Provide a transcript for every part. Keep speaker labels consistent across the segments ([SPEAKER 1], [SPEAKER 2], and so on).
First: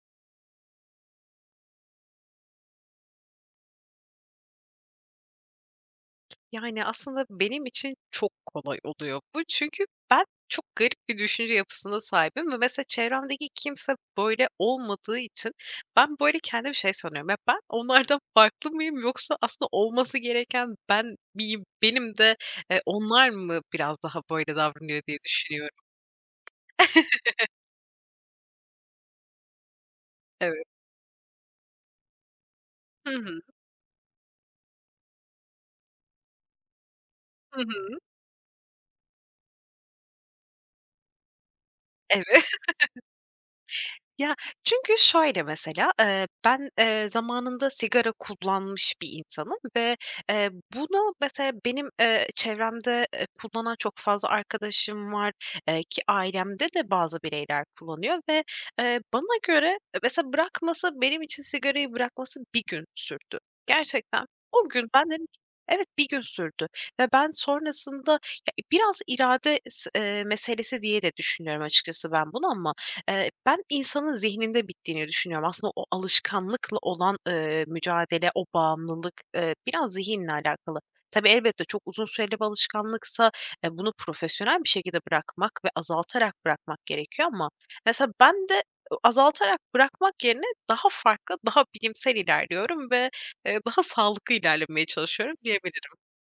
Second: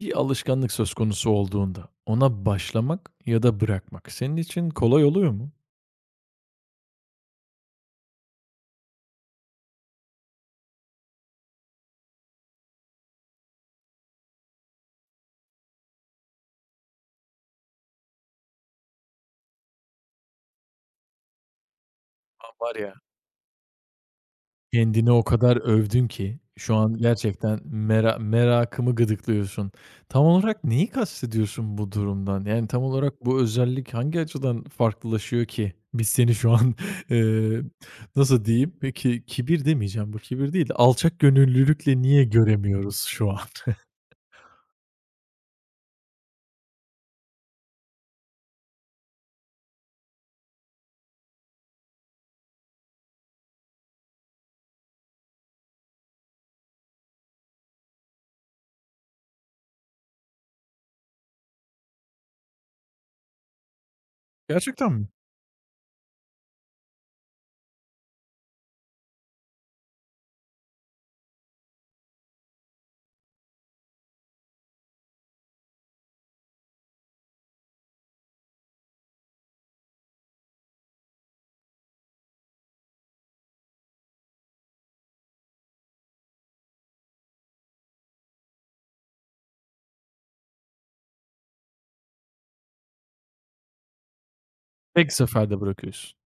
[SPEAKER 1] Bir alışkanlık söz konusu olduğunda ona başlamak ya da bırakmak senin için kolay oluyor mu?
[SPEAKER 2] Yani, aslında benim için çok kolay oluyor bu. Çünkü ben çok garip bir düşünce yapısına sahibim ve mesela çevremdeki kimse böyle olmadığı için ben, böyle, kendime şey sanıyorum, "Ya, ben onlardan farklı mıyım yoksa aslında olması gereken ben miyim? Benim de,
[SPEAKER 1] A, var ya.
[SPEAKER 2] onlar mı biraz daha böyle davranıyor?"
[SPEAKER 1] Kendini
[SPEAKER 2] diye
[SPEAKER 1] o kadar
[SPEAKER 2] düşünüyorum.
[SPEAKER 1] övdün ki şu an gerçekten merakımı gıdıklıyorsun. Tam
[SPEAKER 2] Evet.
[SPEAKER 1] olarak neyi kastediyorsun bu durumdan? Yani tam
[SPEAKER 2] Hı
[SPEAKER 1] olarak
[SPEAKER 2] hı.
[SPEAKER 1] bu özellik hangi açıdan farklılaşıyor ki? Biz seni şu an,
[SPEAKER 2] Hı
[SPEAKER 1] eee,
[SPEAKER 2] hı.
[SPEAKER 1] nasıl diyeyim? Peki, kibir demeyeceğim, bu kibir değil de alçakgönüllülükle niye
[SPEAKER 2] Evet.
[SPEAKER 1] göremiyoruz şu an?
[SPEAKER 2] Ya, çünkü şöyle mesela, ben, zamanında sigara kullanmış bir insanım ve, bunu mesela benim, çevremde, kullanan çok fazla arkadaşım var, ki ailemde de bazı bireyler kullanıyor ve, bana göre mesela benim için sigarayı bırakması bir gün sürdü. Gerçekten o gün
[SPEAKER 1] Gerçekten mi?
[SPEAKER 2] ben dedim ki, evet, bir gün sürdü ve ben sonrasında ya, biraz irade s meselesi diye de düşünüyorum açıkçası ben bunu ama ben insanın zihninde bittiğini düşünüyorum. Aslında o alışkanlıkla olan, mücadele, o bağımlılık, biraz zihinle alakalı. Tabii, elbette çok uzun süreli bir alışkanlıksa, bunu profesyonel bir şekilde bırakmak ve azaltarak bırakmak gerekiyor ama mesela ben de azaltarak bırakmak yerine daha farklı, daha bilimsel ilerliyorum ve, daha sağlıklı ilerlemeye
[SPEAKER 1] Tek
[SPEAKER 2] çalışıyorum
[SPEAKER 1] seferde
[SPEAKER 2] diyebilirim.
[SPEAKER 1] bırakıyorsun.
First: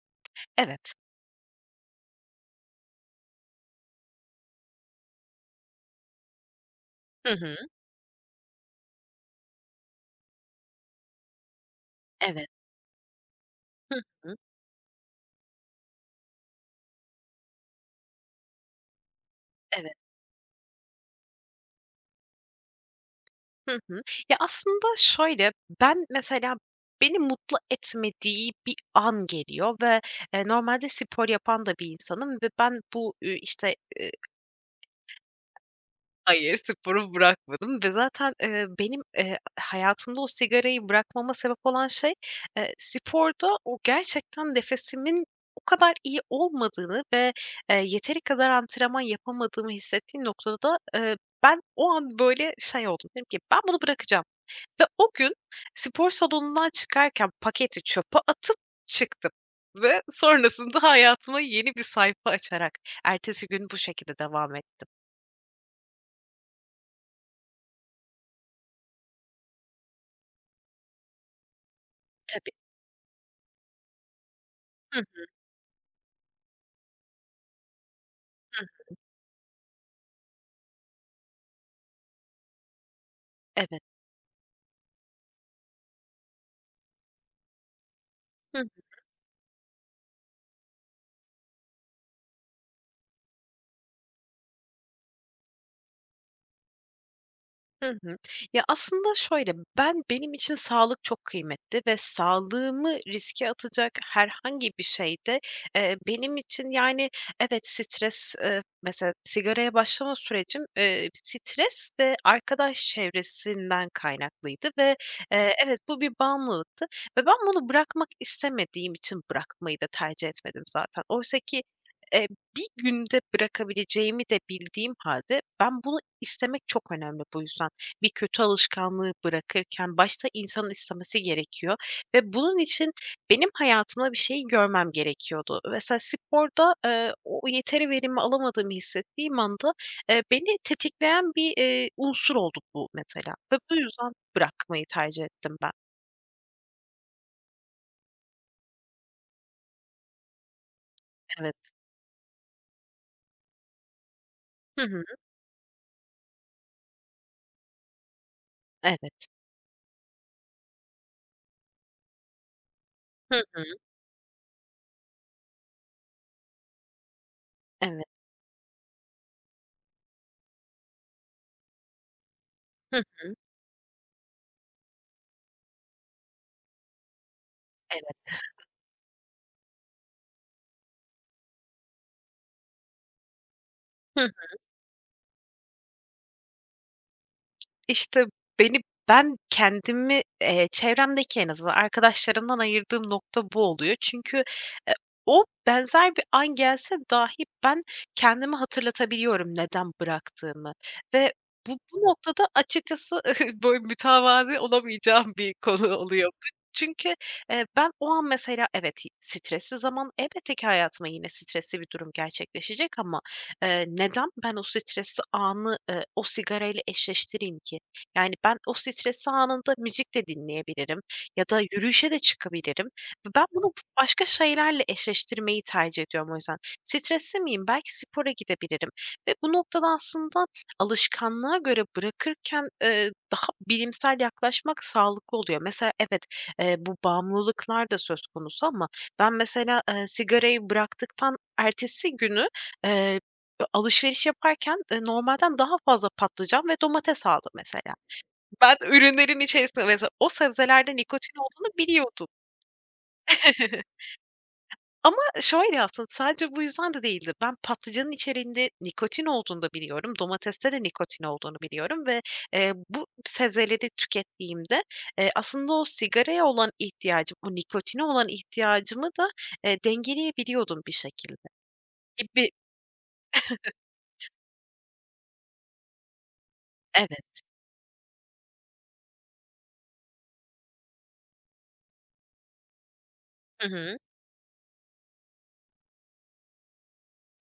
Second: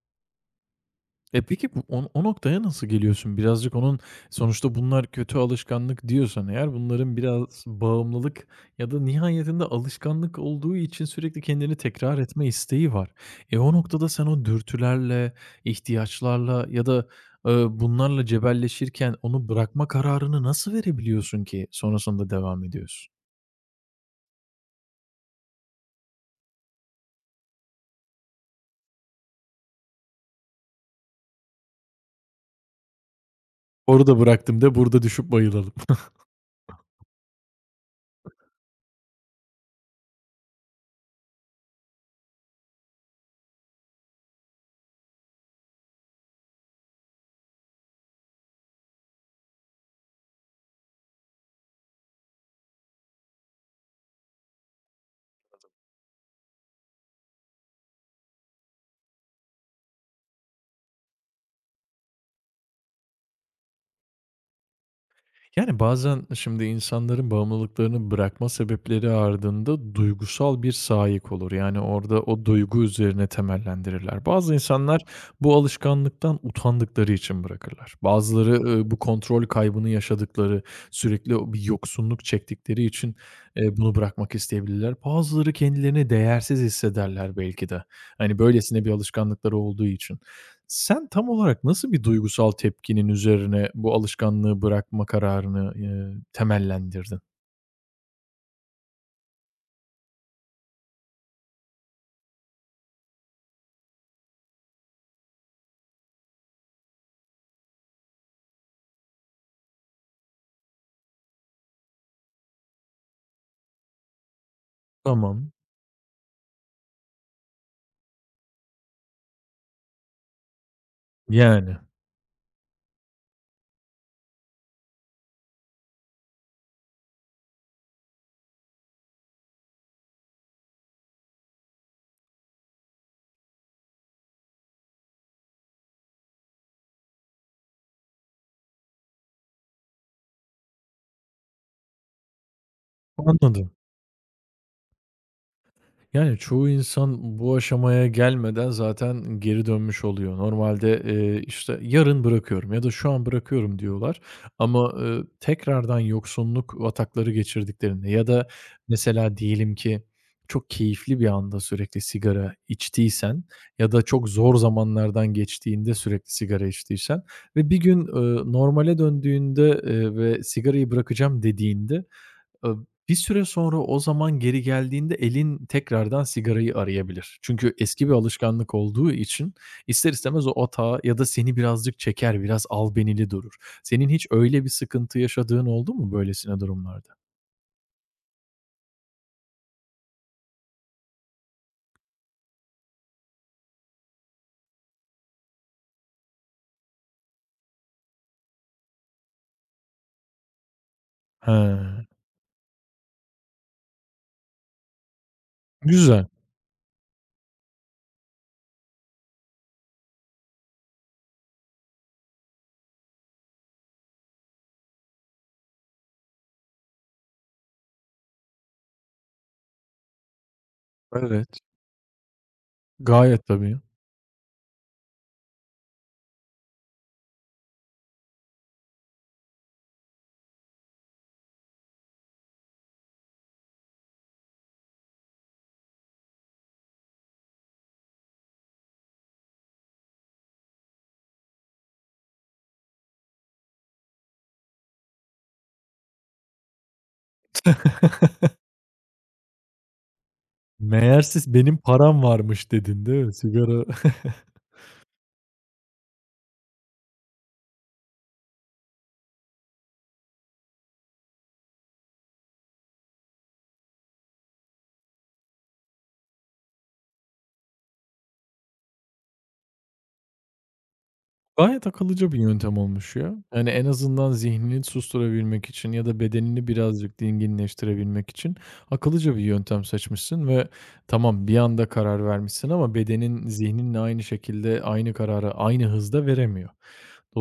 [SPEAKER 2] Evet.
[SPEAKER 1] E, peki bu o noktaya nasıl geliyorsun? Birazcık onun sonuçta bunlar kötü alışkanlık diyorsan eğer bunların
[SPEAKER 2] Hı hı.
[SPEAKER 1] biraz bağımlılık ya da nihayetinde alışkanlık olduğu için sürekli kendini tekrar etme
[SPEAKER 2] Evet.
[SPEAKER 1] isteği var. E, o
[SPEAKER 2] Hı
[SPEAKER 1] noktada sen
[SPEAKER 2] hı.
[SPEAKER 1] o dürtülerle, ihtiyaçlarla ya da, bunlarla cebelleşirken onu bırakma
[SPEAKER 2] Evet.
[SPEAKER 1] kararını nasıl verebiliyorsun ki sonrasında devam ediyorsun?
[SPEAKER 2] Hı hı. Ya, aslında şöyle, ben mesela beni mutlu etmediği bir an geliyor ve, normalde spor yapan da bir insanım ve ben eee,
[SPEAKER 1] Orada bıraktım de burada düşüp bayılalım.
[SPEAKER 2] hayır, sporu bırakmadım ve zaten, benim, hayatımda o sigarayı bırakmama sebep olan şey, sporda o gerçekten nefesimin o kadar iyi olmadığını ve, yeteri kadar antrenman yapamadığımı hissettiğim noktada da, ben o an böyle şey oldum. Dedim ki ben bunu bırakacağım. Ve o gün spor salonundan çıkarken paketi çöpe atıp çıktım ve sonrasında hayatıma yeni bir sayfa açarak ertesi gün bu şekilde devam ettim.
[SPEAKER 1] Yani, bazen şimdi insanların bağımlılıklarını bırakma sebepleri ardında duygusal bir sağyık olur. Yani, orada o
[SPEAKER 2] Tabii.
[SPEAKER 1] duygu üzerine temellendirirler. Bazı insanlar
[SPEAKER 2] Hı
[SPEAKER 1] bu alışkanlıktan utandıkları için bırakırlar. Bazıları,
[SPEAKER 2] hı.
[SPEAKER 1] bu kontrol kaybını yaşadıkları, sürekli o bir yoksunluk çektikleri için,
[SPEAKER 2] Evet.
[SPEAKER 1] bunu bırakmak isteyebilirler. Bazıları kendilerini değersiz hissederler belki de. Hani, böylesine bir alışkanlıkları olduğu için. Sen tam olarak nasıl bir duygusal tepkinin üzerine bu alışkanlığı bırakma kararını, temellendirdin?
[SPEAKER 2] Hı hı. Ya, aslında şöyle, benim için sağlık çok kıymetli ve sağlığımı riske atacak herhangi bir şeyde de, benim için, yani, evet, stres, mesela sigaraya başlama sürecim, stres ve arkadaş çevresinden kaynaklıydı ve,
[SPEAKER 1] Tamam.
[SPEAKER 2] evet, bu bir bağımlılıktı ve ben bunu bırakmak istemediğim için bırakmayı da tercih etmedim zaten. Oysa ki,
[SPEAKER 1] Yani.
[SPEAKER 2] eee, bir günde bırakabileceğimi de bildiğim halde ben bunu istemek çok önemli bu yüzden bir kötü alışkanlığı bırakırken başta insanın istemesi gerekiyor ve bunun için benim hayatımda bir şey görmem gerekiyordu. Mesela sporda, o yeteri verimi alamadığımı hissettiğim anda, beni tetikleyen bir, unsur oldu bu mesela ve
[SPEAKER 1] Anladım.
[SPEAKER 2] bu yüzden bırakmayı tercih ettim ben.
[SPEAKER 1] Yani, çoğu insan bu aşamaya gelmeden zaten geri dönmüş oluyor. Normalde,
[SPEAKER 2] Evet.
[SPEAKER 1] işte, "Yarın bırakıyorum." ya da "Şu an bırakıyorum." diyorlar
[SPEAKER 2] Hı
[SPEAKER 1] ama,
[SPEAKER 2] hı.
[SPEAKER 1] tekrardan yoksunluk atakları geçirdiklerinde ya da
[SPEAKER 2] Evet.
[SPEAKER 1] mesela diyelim ki çok keyifli bir anda sürekli sigara
[SPEAKER 2] Hı
[SPEAKER 1] içtiysen
[SPEAKER 2] hı.
[SPEAKER 1] ya da çok zor zamanlardan geçtiğinde sürekli sigara içtiysen ve bir
[SPEAKER 2] Evet.
[SPEAKER 1] gün, normale döndüğünde, ve sigarayı bırakacağım dediğinde Iıı,
[SPEAKER 2] Hıh.
[SPEAKER 1] bir süre sonra o zaman geri geldiğinde elin tekrardan sigarayı arayabilir. Çünkü eski bir
[SPEAKER 2] Evet.
[SPEAKER 1] alışkanlık olduğu için ister istemez o atağa ya da seni birazcık çeker, biraz albenili durur. Senin hiç
[SPEAKER 2] Hı.
[SPEAKER 1] öyle bir sıkıntı yaşadığın oldu mu böylesine durumlarda?
[SPEAKER 2] İşte, beni ben kendimi, çevremdeki en azından arkadaşlarımdan ayırdığım nokta bu oluyor. Çünkü, eee, o benzer bir an gelse dahi ben kendime hatırlatabiliyorum neden bıraktığımı ve bu
[SPEAKER 1] He,
[SPEAKER 2] noktada açıkçası böyle mütevazi olamayacağım bir konu
[SPEAKER 1] güzel.
[SPEAKER 2] oluyor. Çünkü, ben o an mesela evet, stresli zaman elbette ki hayatıma yine stresli bir durum gerçekleşecek ama, neden ben o stresli anı, o sigarayla eşleştireyim ki? Yani, ben o stresli anında müzik de dinleyebilirim ya
[SPEAKER 1] Evet,
[SPEAKER 2] da yürüyüşe de çıkabilirim. Ben
[SPEAKER 1] gayet
[SPEAKER 2] bunu
[SPEAKER 1] tabii.
[SPEAKER 2] başka şeylerle eşleştirmeyi tercih ediyorum o yüzden. Stresli miyim? Belki spora gidebilirim ve bu noktada aslında alışkanlığa göre bırakırken, daha bilimsel yaklaşmak sağlıklı oluyor. Mesela evet, bu bağımlılıklar da söz konusu ama ben mesela, sigarayı bıraktıktan ertesi günü, eee, alışveriş yaparken, normalden daha fazla patlıcan ve domates aldım mesela. Ben ürünlerin içerisinde mesela o sebzelerde
[SPEAKER 1] "Meğer
[SPEAKER 2] nikotin
[SPEAKER 1] siz
[SPEAKER 2] olduğunu
[SPEAKER 1] benim param
[SPEAKER 2] biliyordum.
[SPEAKER 1] varmış." dedin, değil mi? Sigara
[SPEAKER 2] Ama şöyle aslında sadece bu yüzden de değildi. Ben patlıcanın içeriğinde nikotin olduğunu da biliyorum. Domateste de nikotin olduğunu biliyorum ve, bu sebzeleri tükettiğimde, aslında o sigaraya olan ihtiyacım, o nikotine olan ihtiyacımı da, dengeleyebiliyordum bir şekilde
[SPEAKER 1] Gayet akıllıca bir
[SPEAKER 2] gibi.
[SPEAKER 1] yöntem olmuş ya. Yani, en azından zihnini susturabilmek için ya da bedenini birazcık
[SPEAKER 2] Evet.
[SPEAKER 1] dinginleştirebilmek için akıllıca bir yöntem seçmişsin ve tamam, bir anda karar vermişsin ama bedenin
[SPEAKER 2] Hı hı.
[SPEAKER 1] zihninle aynı şekilde aynı kararı aynı hızda veremiyor.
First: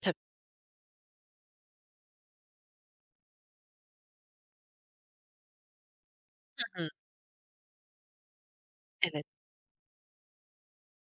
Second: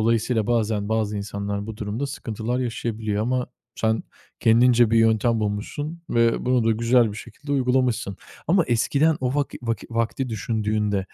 [SPEAKER 2] Tabii.
[SPEAKER 1] bazen bazı insanlar bu durumda sıkıntılar yaşayabiliyor ama sen kendince bir yöntem bulmuşsun ve
[SPEAKER 2] Hı
[SPEAKER 1] bunu da
[SPEAKER 2] hı.
[SPEAKER 1] güzel bir şekilde uygulamışsın. Ama eskiden
[SPEAKER 2] Evet.
[SPEAKER 1] o vaki vaki vakti düşündüğünde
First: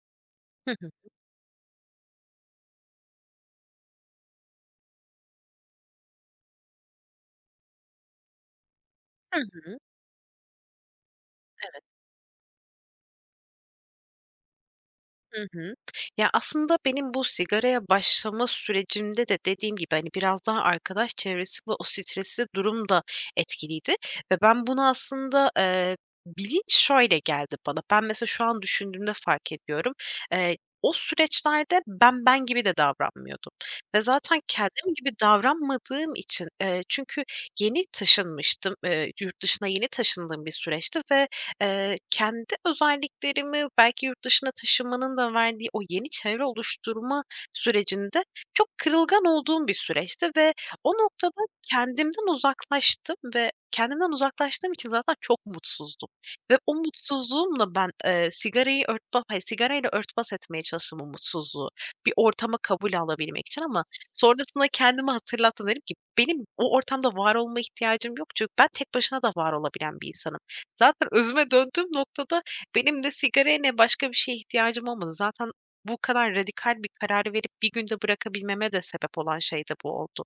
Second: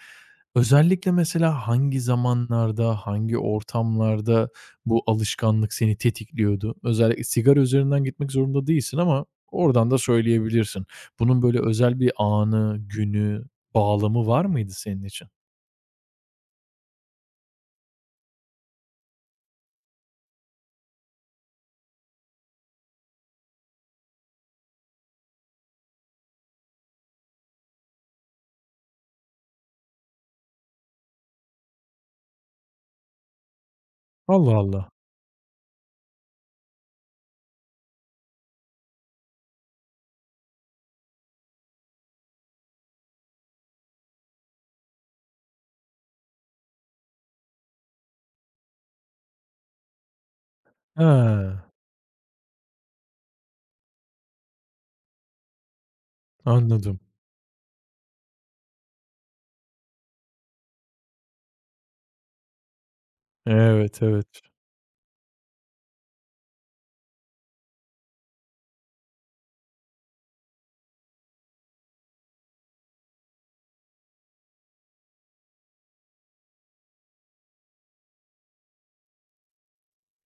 [SPEAKER 2] Hı hı.
[SPEAKER 1] özellikle mesela hangi zamanlarda, hangi ortamlarda bu alışkanlık seni tetikliyordu? Özellikle sigara üzerinden gitmek zorunda değilsin ama
[SPEAKER 2] Hı hı.
[SPEAKER 1] oradan da söyleyebilirsin. Bunun böyle özel bir anı, günü, bağlamı var mıydı senin için?
[SPEAKER 2] Hı hı. Ya, aslında benim bu sigaraya başlama sürecimde de dediğim gibi, hani, biraz daha arkadaş çevresi ve o stresli durum da etkiliydi ve ben bunu aslında, bilinç şöyle geldi bana. Ben mesela şu an düşündüğümde fark ediyorum. O süreçlerde ben gibi de davranmıyordum ve zaten
[SPEAKER 1] Allah Allah.
[SPEAKER 2] kendim gibi davranmadığım için, çünkü yeni taşınmıştım, yurt dışına yeni taşındığım bir süreçti ve kendi özelliklerimi belki yurt dışına taşınmanın da verdiği o yeni çevre oluşturma sürecinde çok kırılgan olduğum bir süreçti ve o noktada
[SPEAKER 1] He,
[SPEAKER 2] kendimden uzaklaştım ve kendimden uzaklaştığım için zaten çok mutsuzdum ve o
[SPEAKER 1] anladım.
[SPEAKER 2] mutsuzluğumla ben, sigarayı örtbas hayır, sigarayla örtbas etmeye çalıştım o mutsuzluğu bir ortama kabul alabilmek için ama
[SPEAKER 1] Evet, evet.
[SPEAKER 2] sonrasında kendime hatırlattım. Dedim ki, "Benim o ortamda var olma ihtiyacım yok çünkü ben tek başına da var olabilen bir insanım. Zaten özüme döndüğüm noktada benim ne sigaraya ne başka bir şeye ihtiyacım olmadı. Zaten bu kadar radikal bir kararı verip bir günde bırakabilmeme de sebep olan şey de bu oldu."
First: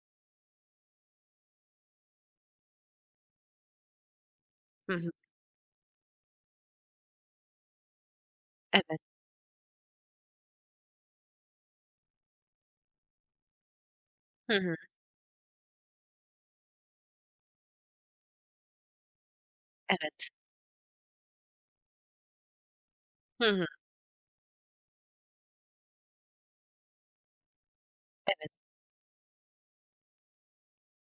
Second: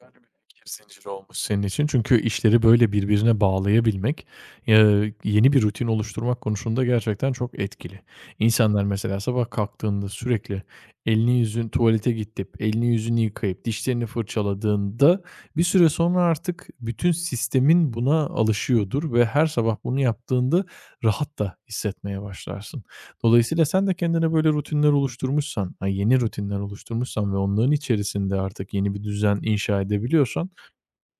[SPEAKER 1] Böyle bir fikir zinciri olmuş senin için. Çünkü işleri böyle birbirine bağlayabilmek,
[SPEAKER 2] Hı hı.
[SPEAKER 1] yeni bir rutin oluşturmak konusunda gerçekten çok etkili. İnsanlar
[SPEAKER 2] Evet.
[SPEAKER 1] mesela sabah kalktığında sürekli elini yüzün tuvalete gidip, elini yüzünü yıkayıp, dişlerini
[SPEAKER 2] Hı hı.
[SPEAKER 1] fırçaladığında bir süre sonra artık bütün sistemin buna alışıyordur ve her sabah bunu
[SPEAKER 2] Evet.
[SPEAKER 1] yaptığında rahat da hissetmeye başlarsın.
[SPEAKER 2] Hı
[SPEAKER 1] Dolayısıyla
[SPEAKER 2] hı.
[SPEAKER 1] sen de kendine böyle rutinler oluşturmuşsan, ha, yeni rutinler oluşturmuşsan ve onların içerisinde artık yeni bir düzen inşa edebiliyorsan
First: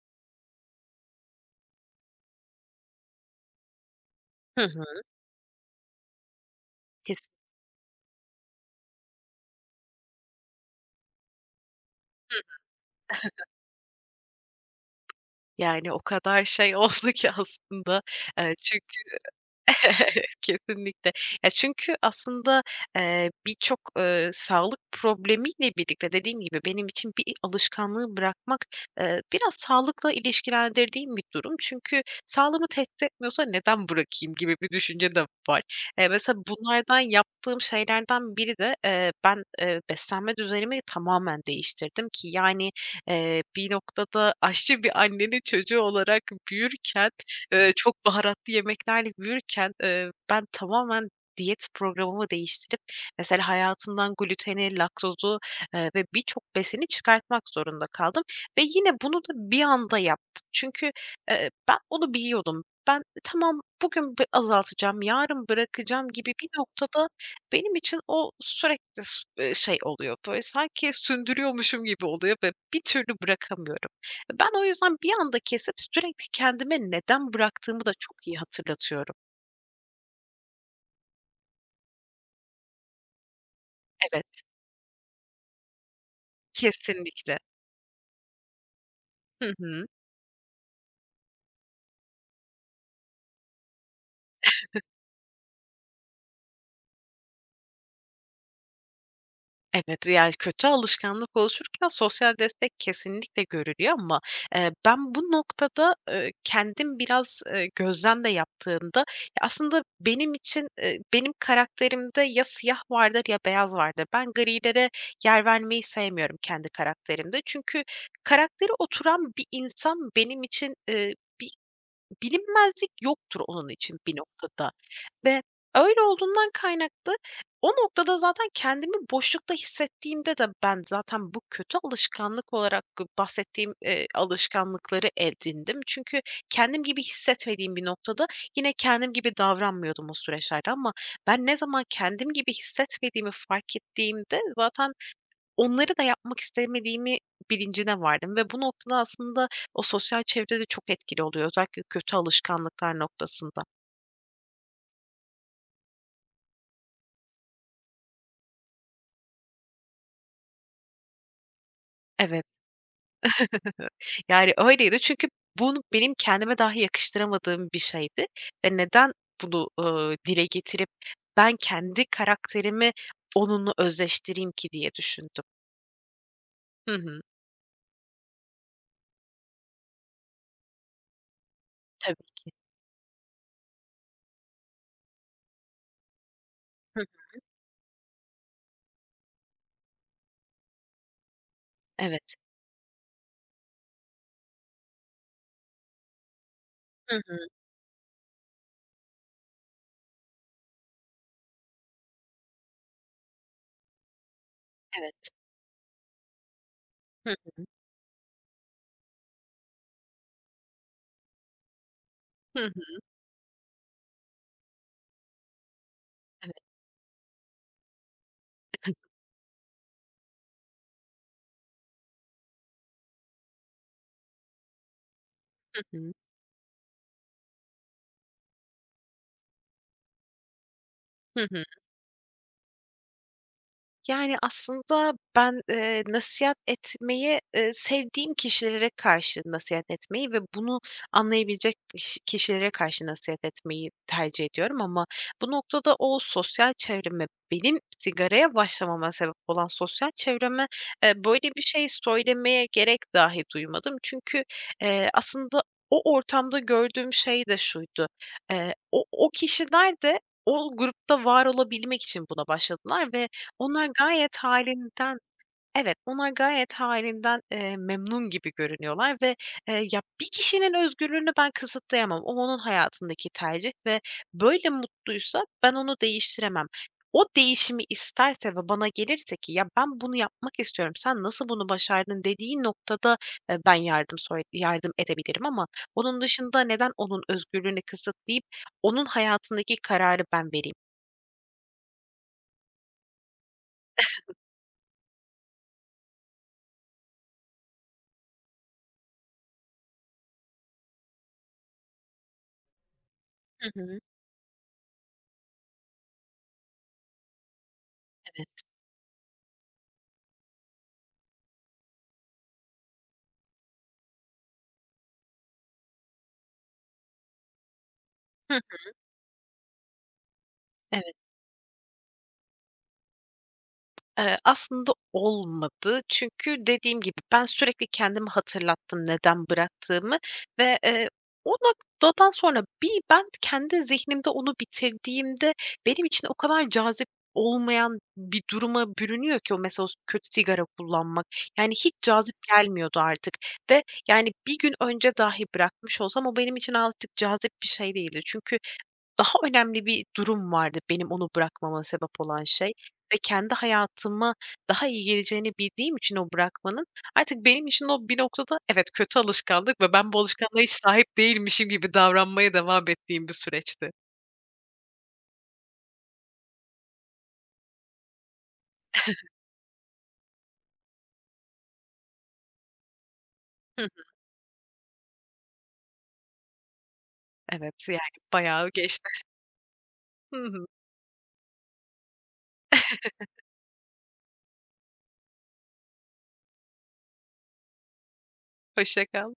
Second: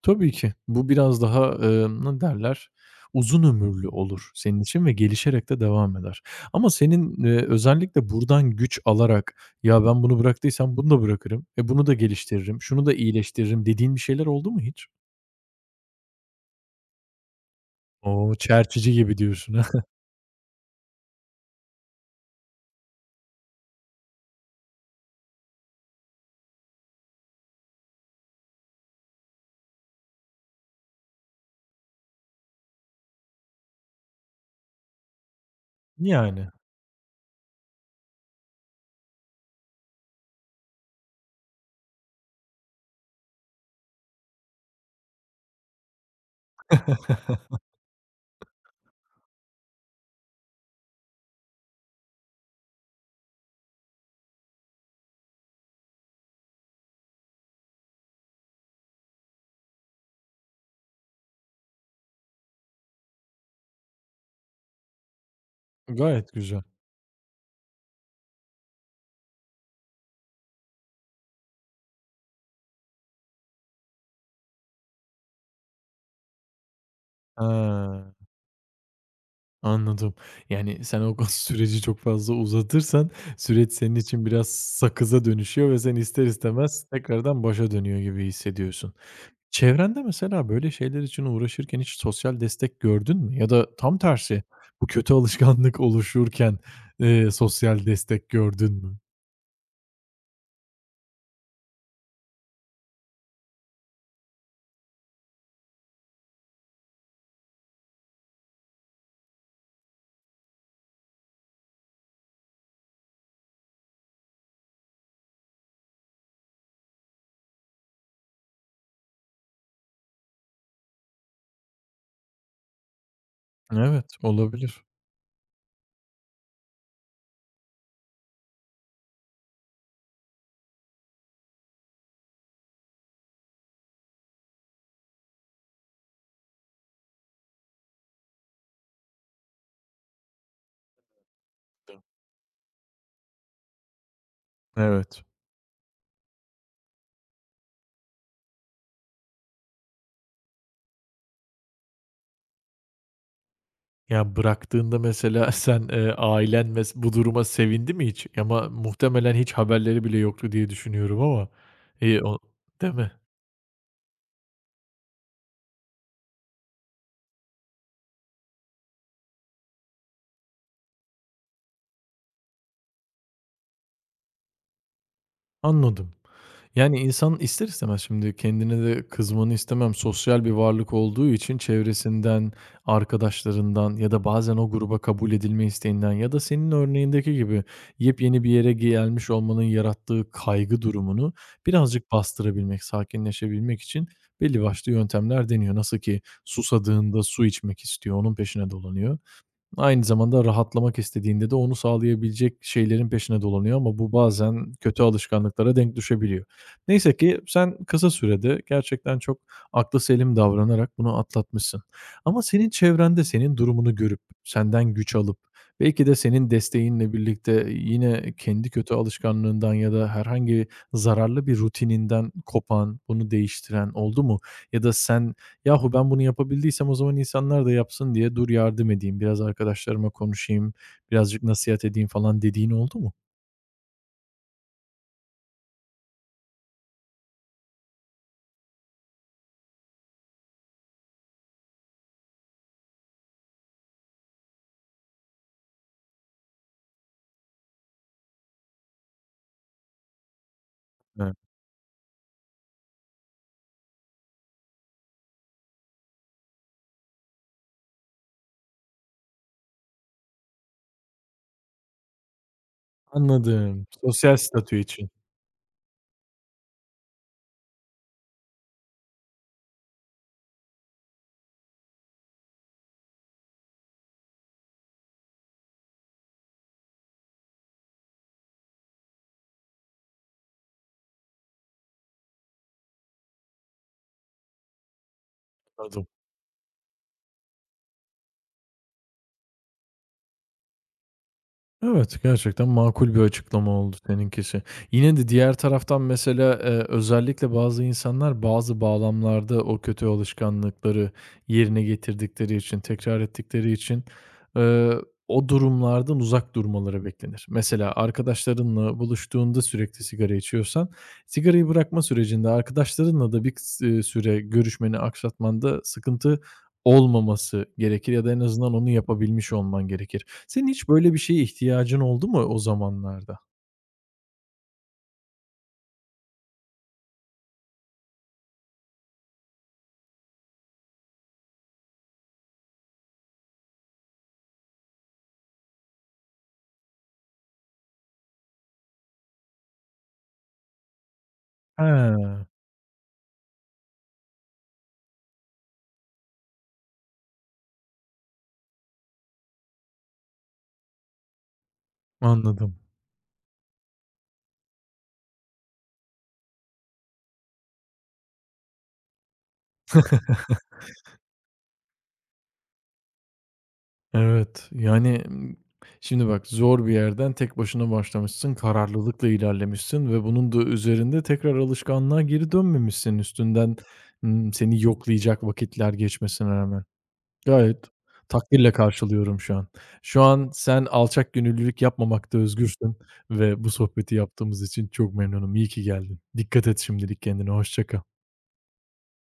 [SPEAKER 1] tabii ki bu biraz daha, ne derler, uzun ömürlü olur senin
[SPEAKER 2] Hı
[SPEAKER 1] için ve
[SPEAKER 2] hı.
[SPEAKER 1] gelişerek de devam eder. Ama senin,
[SPEAKER 2] Kesin.
[SPEAKER 1] özellikle buradan güç alarak "Ya, ben bunu bıraktıysam bunu da bırakırım, e, bunu da geliştiririm, şunu da iyileştiririm." dediğin bir şeyler oldu mu hiç?
[SPEAKER 2] Yani o kadar şey oldu ki aslında,
[SPEAKER 1] O!
[SPEAKER 2] çün
[SPEAKER 1] Çerçici gibi diyorsun.
[SPEAKER 2] kesinlikle. Ya, çünkü aslında, birçok, sağlık problemiyle birlikte dediğim gibi benim için bir alışkanlığı bırakmak, biraz sağlıkla ilişkilendirdiğim bir durum. Çünkü sağlığımı tehdit etmiyorsa neden bırakayım gibi bir düşünce de var. Mesela
[SPEAKER 1] Yani.
[SPEAKER 2] bunlardan yaptığım şeylerden biri de, ben, beslenme düzenimi tamamen değiştirdim ki yani, bir noktada aşçı bir annenin çocuğu olarak büyürken, çok baharatlı yemeklerle büyürken, ben tamamen diyet programımı değiştirip mesela hayatımdan gluteni, laktozu, ve birçok besini çıkartmak zorunda kaldım ve yine bunu da bir anda yaptım. Çünkü, ben onu biliyordum. Ben, tamam, bugün azaltacağım, yarın bırakacağım"
[SPEAKER 1] Gayet
[SPEAKER 2] gibi bir
[SPEAKER 1] güzel.
[SPEAKER 2] noktada benim için o sürekli s şey oluyor, böyle sanki sündürüyormuşum gibi oluyor ve bir türlü bırakamıyorum. Ben o yüzden bir anda kesip sürekli kendime neden bıraktığımı da
[SPEAKER 1] He.
[SPEAKER 2] çok iyi hatırlatıyorum.
[SPEAKER 1] Anladım. Yani, sen o süreci çok fazla uzatırsan süreç senin
[SPEAKER 2] Evet,
[SPEAKER 1] için biraz sakıza dönüşüyor ve sen ister istemez
[SPEAKER 2] kesinlikle.
[SPEAKER 1] tekrardan başa dönüyor gibi hissediyorsun.
[SPEAKER 2] Hı hı.
[SPEAKER 1] Çevrende mesela böyle şeyler için uğraşırken hiç sosyal destek gördün mü? Ya da tam tersi bu kötü alışkanlık oluşurken, sosyal destek gördün mü?
[SPEAKER 2] Evet, yani, kötü alışkanlık oluşurken sosyal destek kesinlikle görülüyor ama, ben bu noktada, kendim biraz, gözlem de yaptığımda ya, aslında benim için, benim karakterimde ya siyah vardır ya beyaz vardır. Ben grilere yer vermeyi sevmiyorum kendi karakterimde. Çünkü karakteri oturan bir insan benim için, bir bilinmezlik yoktur onun için
[SPEAKER 1] Evet,
[SPEAKER 2] bir noktada
[SPEAKER 1] olabilir.
[SPEAKER 2] ve öyle olduğundan kaynaklı o noktada zaten kendimi boşlukta hissettiğimde de ben zaten bu kötü alışkanlık olarak bahsettiğim, alışkanlıkları edindim. Çünkü kendim gibi hissetmediğim bir noktada yine kendim gibi davranmıyordum o süreçlerde ama ben ne zaman kendim gibi hissetmediğimi fark ettiğimde zaten
[SPEAKER 1] Evet.
[SPEAKER 2] onları da yapmak istemediğimi bilincine vardım ve bu noktada aslında o sosyal çevre de çok etkili oluyor, özellikle kötü alışkanlıklar noktasında.
[SPEAKER 1] Ya, bıraktığında mesela sen, ailen bu duruma sevindi mi hiç? Ama muhtemelen hiç haberleri bile yoktu diye düşünüyorum ama. İii, o
[SPEAKER 2] Evet.
[SPEAKER 1] değil mi?
[SPEAKER 2] Yani, öyleydi çünkü bunu benim kendime dahi yakıştıramadığım bir şeydi ve neden bunu dile getirip ben kendi karakterimi onunla özdeştireyim ki diye düşündüm.
[SPEAKER 1] Anladım.
[SPEAKER 2] Hı
[SPEAKER 1] Yani,
[SPEAKER 2] hı.
[SPEAKER 1] insan ister istemez şimdi kendine de kızmanı istemem. Sosyal bir varlık olduğu için
[SPEAKER 2] Tabii ki.
[SPEAKER 1] çevresinden, arkadaşlarından ya da bazen o gruba kabul edilme isteğinden ya da senin
[SPEAKER 2] Hı.
[SPEAKER 1] örneğindeki gibi yepyeni bir yere gelmiş olmanın yarattığı kaygı durumunu birazcık
[SPEAKER 2] Evet.
[SPEAKER 1] bastırabilmek, sakinleşebilmek için belli başlı yöntemler deniyor. Nasıl ki
[SPEAKER 2] Hı
[SPEAKER 1] susadığında
[SPEAKER 2] hı.
[SPEAKER 1] su içmek istiyor, onun peşine dolanıyor. Aynı zamanda rahatlamak istediğinde de onu sağlayabilecek şeylerin peşine dolanıyor ama bu bazen kötü
[SPEAKER 2] Evet.
[SPEAKER 1] alışkanlıklara denk düşebiliyor. Neyse ki sen kısa sürede gerçekten çok aklı selim davranarak bunu atlatmışsın. Ama
[SPEAKER 2] Hı
[SPEAKER 1] senin
[SPEAKER 2] hı.
[SPEAKER 1] çevrende senin durumunu görüp, senden güç alıp, belki de senin
[SPEAKER 2] Evet.
[SPEAKER 1] desteğinle birlikte yine kendi kötü alışkanlığından ya da herhangi zararlı bir rutininden kopan, bunu değiştiren oldu mu? Ya da sen
[SPEAKER 2] Hı
[SPEAKER 1] yahu ben
[SPEAKER 2] hı.
[SPEAKER 1] bunu yapabildiysem o zaman insanlar da yapsın diye dur yardım edeyim, biraz arkadaşlarıma konuşayım, birazcık
[SPEAKER 2] Hı hı.
[SPEAKER 1] nasihat edeyim falan dediğin oldu mu?
[SPEAKER 2] Yani, aslında ben, nasihat etmeyi, sevdiğim kişilere karşı nasihat etmeyi ve bunu anlayabilecek kişilere karşı nasihat etmeyi tercih ediyorum ama bu noktada o sosyal çevreme, benim sigaraya başlamama sebep olan sosyal çevreme,
[SPEAKER 1] Evet.
[SPEAKER 2] böyle bir şey söylemeye gerek dahi duymadım. Çünkü, aslında o ortamda gördüğüm şey de şuydu: o kişiler de o grupta var olabilmek için buna başladılar ve, onlar
[SPEAKER 1] Anladım.
[SPEAKER 2] gayet
[SPEAKER 1] Sosyal statü için.
[SPEAKER 2] hâlinden, evet, onlar gayet hâlinden, memnun gibi görünüyorlar ve, ya, bir kişinin özgürlüğünü ben kısıtlayamam. O onun hayatındaki tercih ve böyle mutluysa ben onu değiştiremem. O değişimi isterse ve bana gelirse ki, "Ya, ben bunu yapmak istiyorum, sen nasıl bunu başardın?" dediği noktada, ben yardım edebilirim ama
[SPEAKER 1] Anladım.
[SPEAKER 2] onun dışında neden onun özgürlüğünü kısıtlayıp onun hayatındaki kararı ben vereyim?
[SPEAKER 1] Evet, gerçekten makul bir açıklama oldu seninkisi. Yine de diğer taraftan mesela, özellikle bazı insanlar bazı bağlamlarda o kötü alışkanlıkları yerine getirdikleri için, tekrar
[SPEAKER 2] Hı
[SPEAKER 1] ettikleri
[SPEAKER 2] hı.
[SPEAKER 1] için, eee, o durumlardan uzak durmaları beklenir. Mesela
[SPEAKER 2] Evet.
[SPEAKER 1] arkadaşlarınla buluştuğunda sürekli sigara içiyorsan, sigarayı bırakma sürecinde arkadaşlarınla da bir kıs süre görüşmeni aksatmanda sıkıntı olmaması gerekir ya da en
[SPEAKER 2] Hıh.
[SPEAKER 1] azından onu yapabilmiş olman gerekir. Senin hiç böyle bir şeye ihtiyacın oldu mu o zamanlarda?
[SPEAKER 2] Aslında olmadı. Çünkü dediğim gibi ben sürekli kendimi hatırlattım neden bıraktığımı ve, o noktadan sonra bir ben kendi zihnimde onu bitirdiğimde benim için o kadar cazip olmayan bir duruma bürünüyor ki o mesela o kötü sigara kullanmak. Yani
[SPEAKER 1] He,
[SPEAKER 2] hiç cazip gelmiyordu artık ve yani bir gün önce dahi bırakmış olsam o benim için artık cazip bir şey değildi. Çünkü daha önemli bir durum vardı benim onu bırakmama sebep olan şey
[SPEAKER 1] anladım.
[SPEAKER 2] ve kendi hayatıma daha iyi geleceğini bildiğim için o bırakmanın artık benim için o bir noktada evet, kötü alışkanlık ve ben bu alışkanlığa hiç sahip değilmişim gibi davranmaya devam ettiğim bir süreçti.
[SPEAKER 1] Evet, yani, şimdi bak zor bir yerden tek başına başlamışsın, kararlılıkla ilerlemişsin ve bunun da üzerinde tekrar alışkanlığa geri dönmemişsin üstünden,
[SPEAKER 2] Hı hı.
[SPEAKER 1] seni yoklayacak vakitler geçmesine rağmen.
[SPEAKER 2] Evet,
[SPEAKER 1] Gayet
[SPEAKER 2] yani bayağı
[SPEAKER 1] takdirle
[SPEAKER 2] geçti.
[SPEAKER 1] karşılıyorum şu an. Şu
[SPEAKER 2] Hı
[SPEAKER 1] an
[SPEAKER 2] hı.
[SPEAKER 1] sen alçak gönüllülük yapmamakta özgürsün ve bu sohbeti yaptığımız için çok memnunum. İyi ki geldin. Dikkat et şimdilik kendine, hoşça kal.
[SPEAKER 2] Hoşça kal.